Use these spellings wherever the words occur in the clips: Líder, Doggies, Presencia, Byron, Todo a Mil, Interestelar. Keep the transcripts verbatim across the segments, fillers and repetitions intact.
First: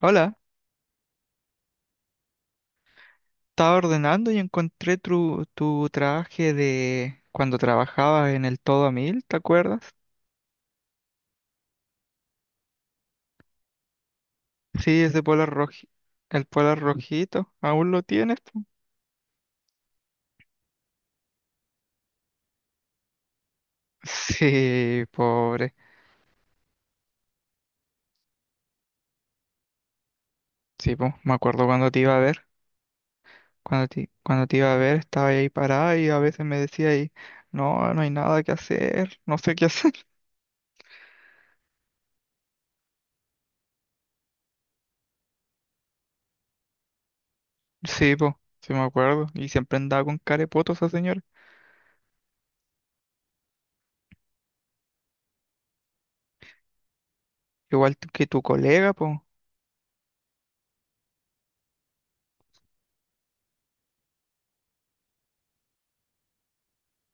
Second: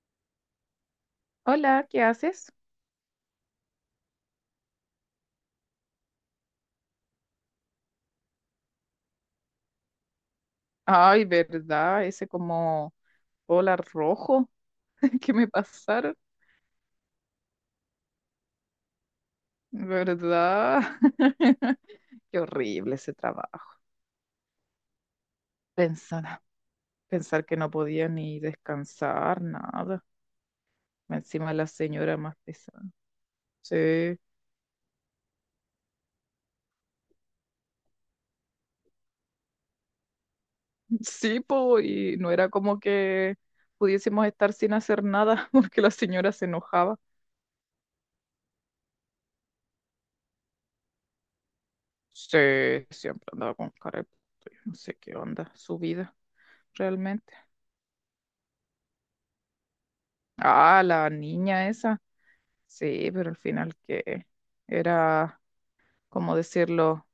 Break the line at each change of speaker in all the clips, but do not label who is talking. Hola,
Hola, ¿qué haces?
estaba ordenando y encontré tu, tu traje de cuando trabajabas en el Todo a Mil, ¿te acuerdas?
Ay, ¿verdad? Ese como hola rojo
Sí, ese
que me
polar roji,
pasaron,
el polar rojito, ¿aún lo tienes, po?
¿verdad? Qué horrible ese trabajo.
Sí, pobre.
Pensar, pensar que no podía ni descansar, nada.
Sí, po, me
Encima
acuerdo
la
cuando te iba
señora
a
más
ver,
pesada.
cuando te,
Sí,
cuando te iba a ver estaba ahí parada y a veces me decía ahí, no, no hay nada que hacer, no sé qué hacer.
sí, po, y no era como que pudiésemos estar sin hacer nada porque la señora se enojaba.
Sí, po, sí me acuerdo, y siempre andaba con carepotos esa señora,
Sí, siempre andaba con cara de puto, yo no sé qué onda su vida realmente.
igual que tu colega, po.
Ah, la niña esa. Sí, pero al final que era, como decirlo,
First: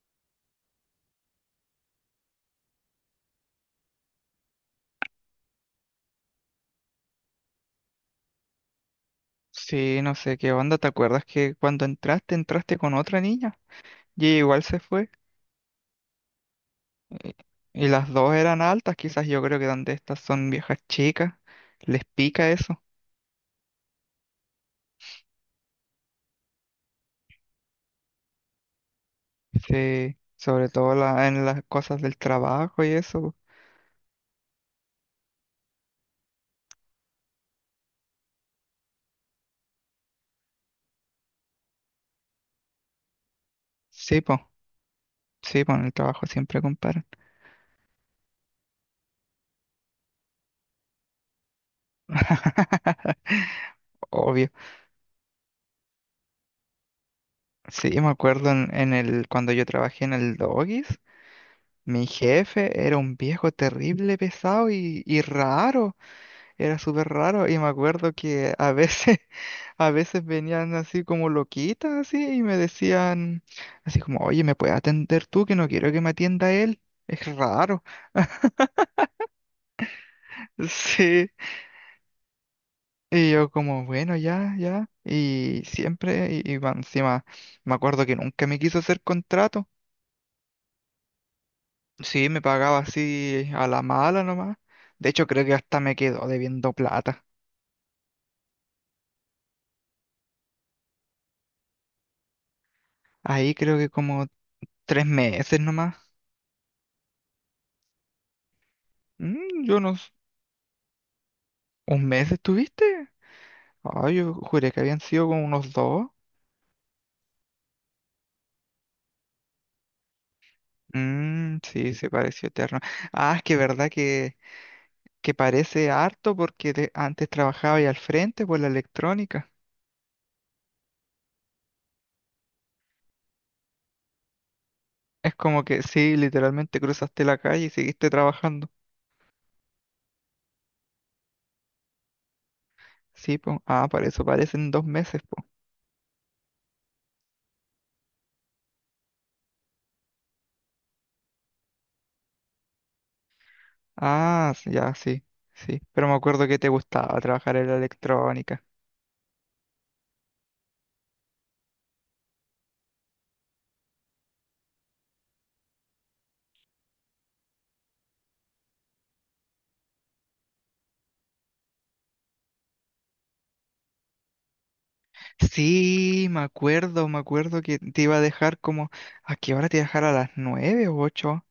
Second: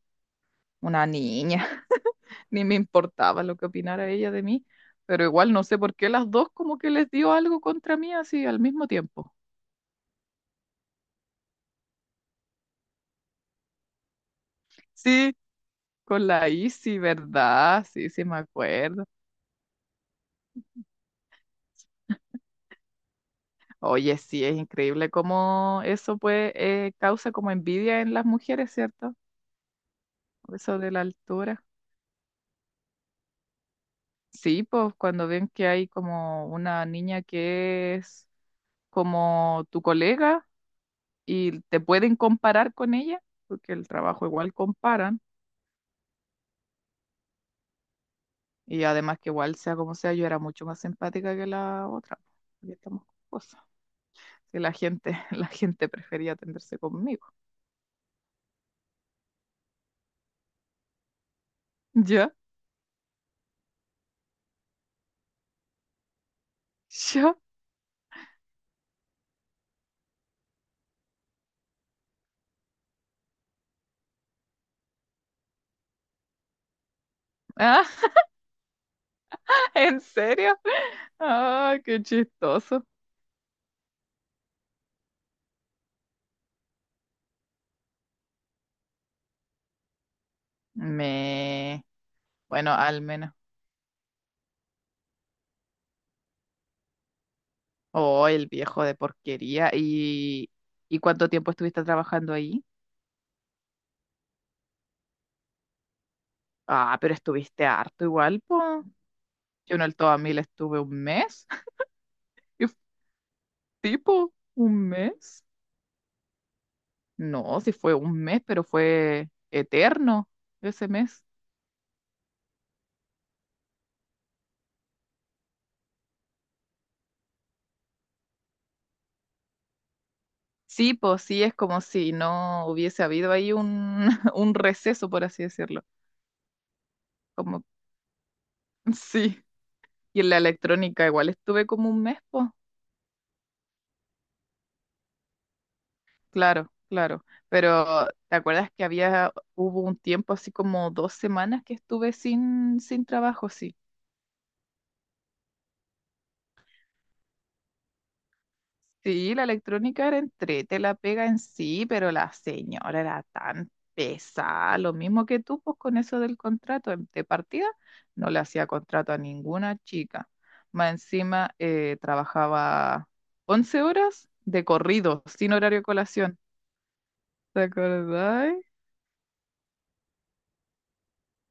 una niña. Ni me importaba lo que opinara ella de mí, pero igual no sé por qué las dos como que les dio algo contra mí así al mismo tiempo.
Sí, no sé qué onda. ¿Te acuerdas que cuando entraste, entraste con otra niña? Y ella igual se fue.
Sí, con la Isi,
eh,
¿verdad?
Y
Sí,
las
sí
dos
me
eran altas,
acuerdo.
quizás yo creo que donde estas son viejas chicas, les pica eso.
Oye, sí, es increíble cómo eso pues eh, causa como envidia en las mujeres, ¿cierto?
Sí, sobre
Eso de
todo
la
la- en las
altura.
cosas del trabajo y eso, po.
Sí, pues cuando ven que hay como una niña que es como tu colega y te pueden comparar con ella, porque el
Sí,
trabajo
po,
igual comparan,
sí, po, en el trabajo siempre comparan.
y además que igual sea como sea, yo era mucho más empática que la otra. Ya estamos con cosas.
Obvio.
Que la gente, la gente prefería atenderse conmigo.
Sí, me acuerdo en, en el, cuando yo trabajé en el Doggies, mi
¿Ya?
jefe era un viejo terrible, pesado y, y raro. Era súper
¿Ya?
raro y me acuerdo que a veces, a veces venían así como loquitas así y me decían así como, oye, ¿me puedes atender tú? Que no quiero que me atienda él. Es raro.
¿Ah, ¿en serio?
Sí.
Ah, qué chistoso.
Y yo como, bueno, ya, ya. Y siempre, y, y más encima, me acuerdo que nunca me quiso hacer contrato.
Me...
Sí, me
Bueno,
pagaba
al menos.
así a la mala nomás. De hecho, creo que hasta me quedó debiendo plata.
Oh, el viejo de porquería. ¿Y, y cuánto tiempo estuviste trabajando ahí?
Ahí creo que como tres meses nomás.
Ah, pero estuviste harto igual, pues.
Mm,
Yo
yo
en
no...
el
s-
Todamil estuve un mes.
¿un mes
Y
estuviste? Ah,
tipo,
yo
un
juré que habían sido como
mes.
unos dos.
No, sí fue un mes, pero fue eterno ese mes.
Mm, sí, se pareció eterno. Ah, es que verdad que, que parece harto porque te- antes trabajaba ahí al frente por la electrónica.
Sí, pues sí, es como si no hubiese habido ahí un, un receso, por
Es
así
como que
decirlo.
sí, literalmente cruzaste la
Como,
calle y seguiste trabajando.
sí. Y en la electrónica igual estuve como un mes, pues.
Sí, po. Ah, para eso parecen dos meses, po.
Claro, claro. Pero ¿te acuerdas que había, hubo un tiempo así como dos semanas que estuve sin, sin trabajo, sí?
Ah, s- ya, sí, sí. Pero me acuerdo que te gustaba trabajar en la electrónica.
Sí, la electrónica era entrete, la pega en sí, pero la señora era tan pesada, lo mismo que tú, pues con eso del contrato em- de partida, no le hacía contrato a ninguna chica. Más encima eh, trabajaba once horas de corrido, sin horario de
Sí,
colación.
me acuerdo, me
¿Te
acuerdo que te iba a
acordás?
dejar como... ¿A qué hora te iba a dejar, a las nueve o ocho?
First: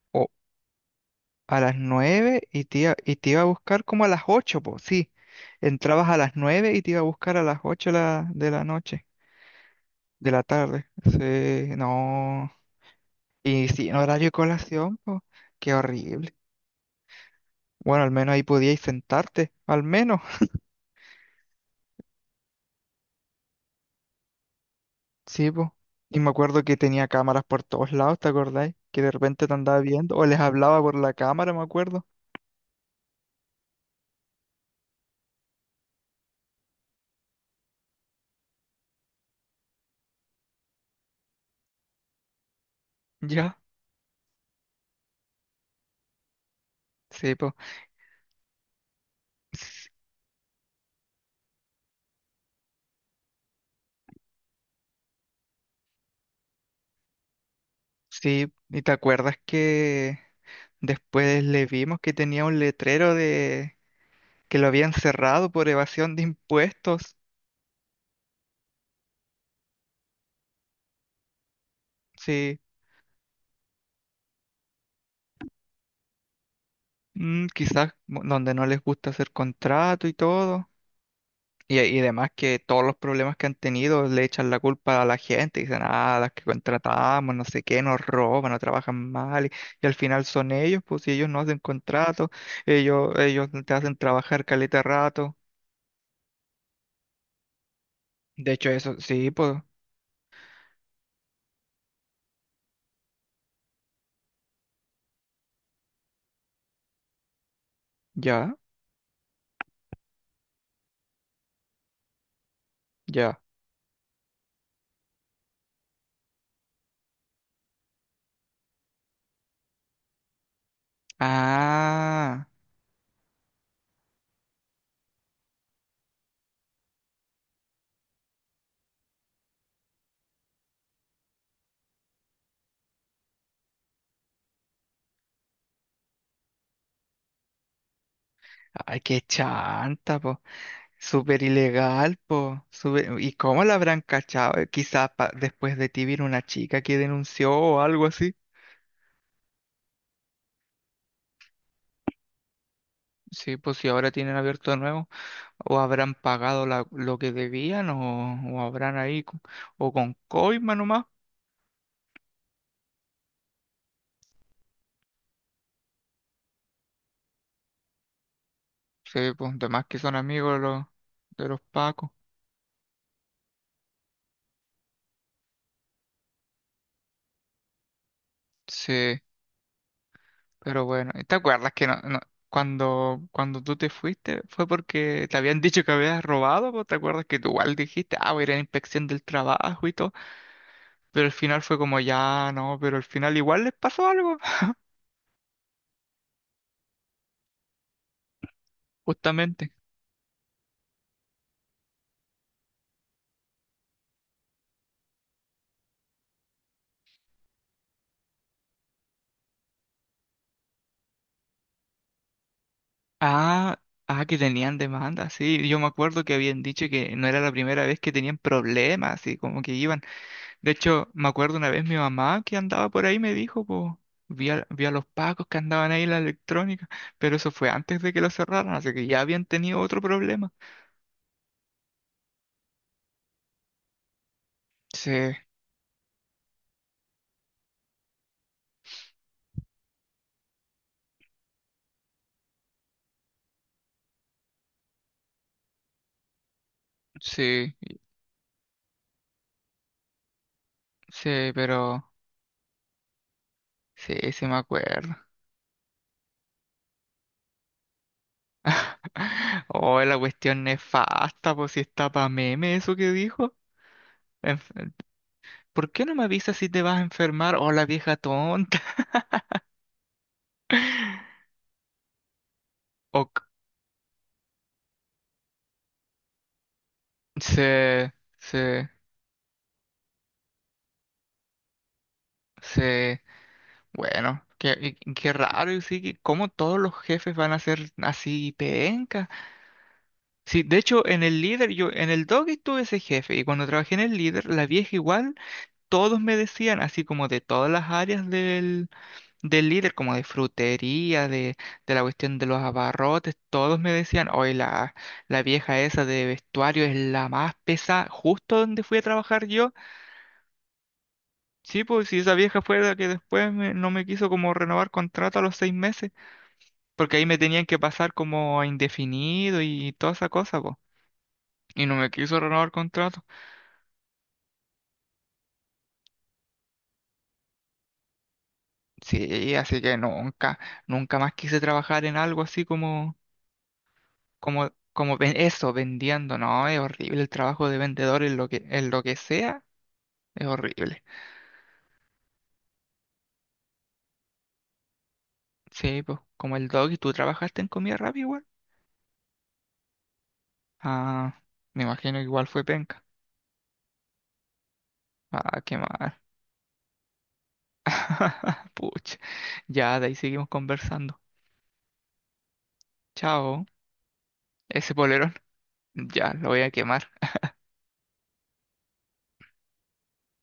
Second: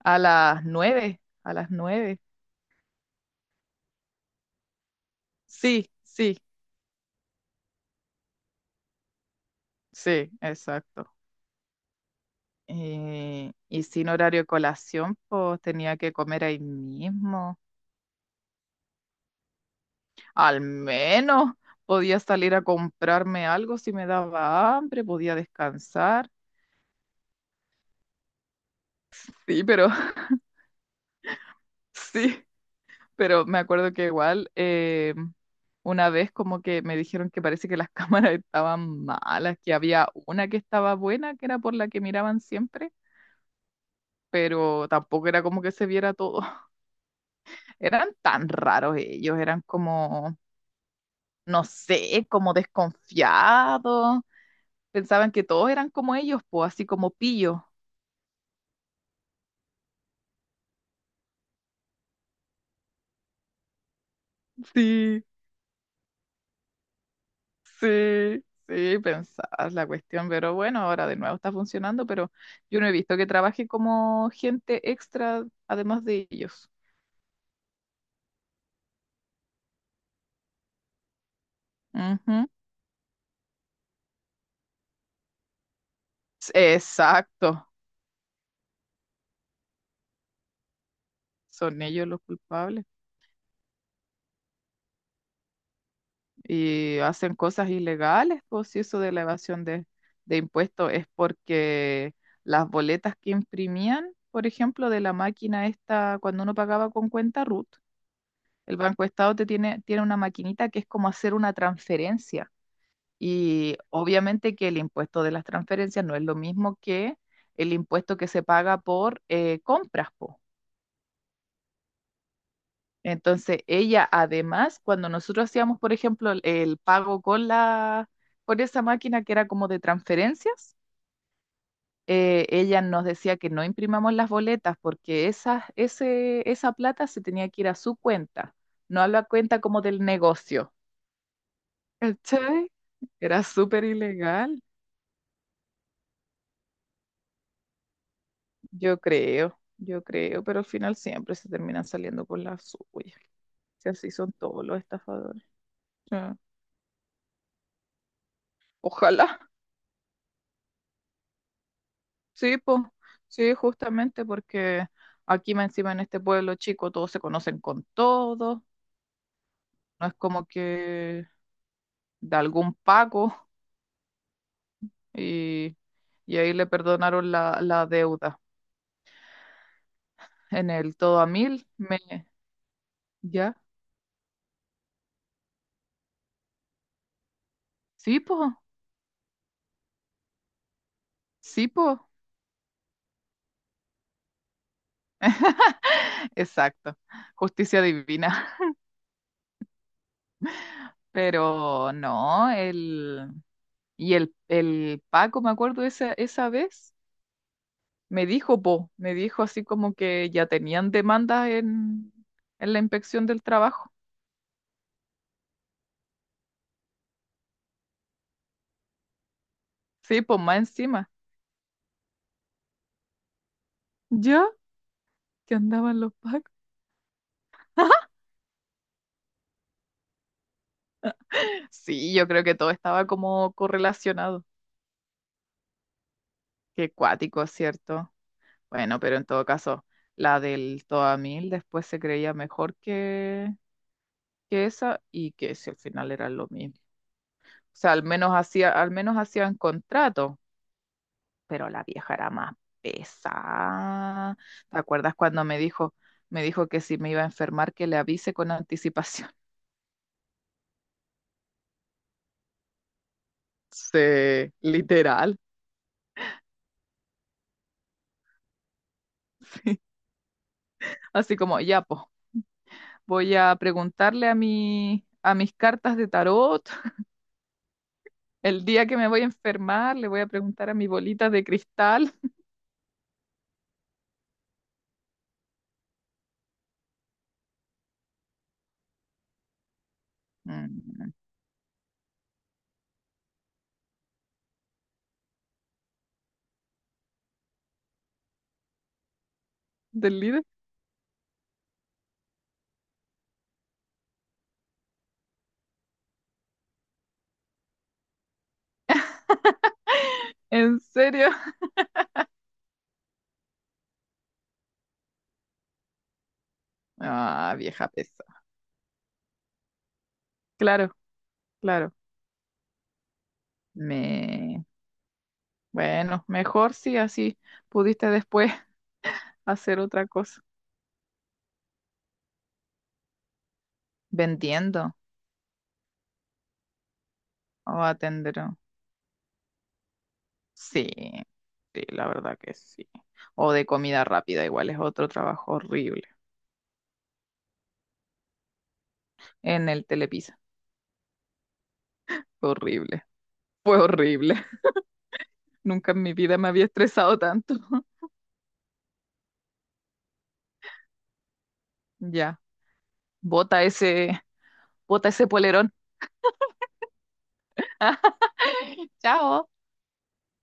A las nueve, a
A
las
las
nueve.
nueve y te iba, y te iba a buscar como a las ocho, pues sí.
Sí,
Entrabas a las
sí,
nueve y te iba a buscar a las ocho la- de la noche, de
sí,
la tarde.
exacto.
Sí, no.
Eh,
Y
y
sin
sin
horario de
horario de
colación,
colación,
pues,
pues
qué
tenía que
horrible.
comer ahí mismo.
Bueno, al menos ahí podíais sentarte, al menos.
Al menos podía salir a comprarme algo si me daba hambre, podía
Sí, pues. Y me
descansar.
acuerdo que tenía cámaras por todos lados, ¿te acordáis? Que de repente te
Sí,
andaba
pero
viendo, o les hablaba por la cámara, me acuerdo.
sí, pero me acuerdo que igual eh, una vez como que me dijeron que parece que las cámaras estaban malas, que había una que estaba buena, que era por la que miraban siempre,
Ya,
pero tampoco era como que se viera todo.
sí, pues.
Eran tan raros ellos, eran como, no sé, como desconfiados. Pensaban que todos eran como ellos, pues así como pillo.
Sí, y te acuerdas que después le vimos que tenía un letrero de que lo habían
Sí.
cerrado por evasión de impuestos.
Sí, sí, pensás la cuestión, pero bueno, ahora de nuevo está funcionando, pero
Sí,
yo no he visto que trabaje como gente extra además de ellos.
mm, quizás mo- donde no les gusta hacer contrato y todo. Y, y además
Ujú.
que todos los problemas que han tenido le echan la culpa a la gente. Dicen, ah, las que
S-
contratamos, no sé
Exacto,
qué, nos roban, no trabajan mal. Y, y al final son ellos, pues si ellos no hacen
son ellos los
contrato,
culpables
ellos, ellos te hacen trabajar caleta rato.
y hacen cosas ilegales,
De
pues
hecho,
si
eso,
eso de la
sí, pues,
evasión de, de impuestos es porque las boletas que imprimían, por ejemplo, de la máquina esta, cuando uno pagaba con cuenta R U T,
ya,
el Banco Estado te tiene, tiene una maquinita que es como hacer una transferencia.
ya.
Y obviamente que el impuesto de las transferencias no es lo mismo que el impuesto que se paga por eh, compras, po.
Ah.
Entonces, ella además, cuando nosotros hacíamos, por ejemplo, el, el pago con la, por esa máquina que era como de transferencias, eh, ella nos decía que no imprimamos las boletas porque esa, ese, esa plata se tenía que ir a su cuenta,
Ay,
no a
qué
la cuenta como del
chanta, po.
negocio.
Súper ilegal, po.
¿Cachai?
Súper- ¿y
Era
cómo la
súper
habrán cachado?
ilegal.
Eh, Quizás pa- después de ti vino una chica que denunció o algo así.
Yo creo, yo creo, pero al final siempre se terminan saliendo por la suya.
Sí, pues si
Si
ahora
así son
tienen
todos
abierto
los
de nuevo,
estafadores.
o habrán
Sí.
pagado la- lo que debían, o, o habrán ahí,
Ojalá,
co- o con coima nomás.
sí, pues, sí, justamente porque aquí más encima en este pueblo chico todos se conocen con todos,
Sí, pues de más que
no
son
es como
amigos los,
que
de los pacos.
de algún pago y, y ahí le perdonaron la, la deuda.
Sí.
En
Pero
el
bueno,
todo
¿y
a
¿te
mil,
acuerdas que no,
me,
no- cuando,
ya,
cuando tú te fuiste fue porque te habían dicho que habías robado, pues? ¿Te acuerdas que tú igual dijiste,
sí,
ah, voy a
pues,
ir a la inspección del trabajo y todo? Pero al final
sí,
fue
pues,
como, ya, no, pero al final igual les pasó algo,
exacto, justicia divina.
justamente.
Pero no, el... Y el, el Paco, me acuerdo esa, esa vez, me dijo, po, me dijo así como que ya tenían demandas en, en la inspección del
Ah,
trabajo.
ah, que tenían demanda, sí. Yo me acuerdo que habían dicho que no era la primera vez que tenían problemas y como que iban.
Sí, pues más
De hecho,
encima.
me acuerdo una vez mi mamá que andaba por ahí me dijo, po,
¿Ya?
vi a, vi a los pacos
Que
que andaban
andaban
ahí en
los
la
Pacos.
electrónica, pero eso fue antes de que lo cerraran, así que ya habían tenido otro problema.
Sí, yo creo que todo estaba como correlacionado.
Sí,
Qué cuático, ¿cierto? Bueno, pero en todo caso, la del Toa Mil después se creía mejor que, que esa y que si al final era lo mismo.
sí,
O sea, al menos hacía, al menos hacían contrato,
sí,
pero la
pero
vieja era más
sí,
pesada.
sí me
¿Te
acuerdo.
acuerdas cuando me dijo, me dijo que si me iba a enfermar que le avise con anticipación?
Oh, la cuestión nefasta, pues si está pa' meme eso que dijo.
Sí,
Enf-
literal.
¿por qué no me avisas si te vas a enfermar? Oh, la vieja tonta.
Así como, ya, pues, voy
Ok,
a preguntarle a mi, a mis cartas de tarot.
sí,
El día
sí,
que me voy a enfermar, le voy a preguntar a mi bolita de cristal.
sí. Bueno, qué, qué- qué raro, y sí, que cómo todos los jefes van a ser así penca. Sí, de hecho,
Mm,
en el líder, yo, en el Doggy tuve ese jefe, y cuando trabajé en el líder, la vieja igual, todos me decían, así como de todas las áreas del, del líder, como
¿del
de
líder?
frutería, de, de la cuestión de los abarrotes, todos me decían, hoy la, la vieja esa de vestuario es la más pesada, justo donde fui a trabajar yo.
¿En serio?
Sí, pues si esa vieja fue la que después me- no me quiso como renovar contrato a los seis meses. Porque ahí me
Ah,
tenían que
vieja
pasar
pesa.
como a indefinido y toda esa cosa, po.
Claro,
Y
claro.
no me quiso renovar contrato.
Me, bueno, mejor si así pudiste después
Sí, así
hacer
que
otra cosa,
nunca, nunca más quise trabajar en algo así como, como,
vendiendo
como ven- eso, vendiendo. No, es horrible el trabajo
o
de vendedor en lo
atendiendo.
que, en lo que sea, es
Sí,
horrible.
sí, la verdad que sí. O de comida rápida, igual es otro trabajo
Sí,
horrible.
pues, como el dog, y tú trabajaste en comida rápida igual.
En el Telepizza,
Ah, me imagino que igual
fue
fue penca.
horrible, fue horrible.
Ah, qué
Nunca en mi
mal.
vida me había estresado tanto.
Pucha. Ya, de ahí seguimos conversando.
Ya, bota
Chao.
ese,
Ese
bota ese
polerón.
polerón.
Ya, lo voy a quemar.
Chao.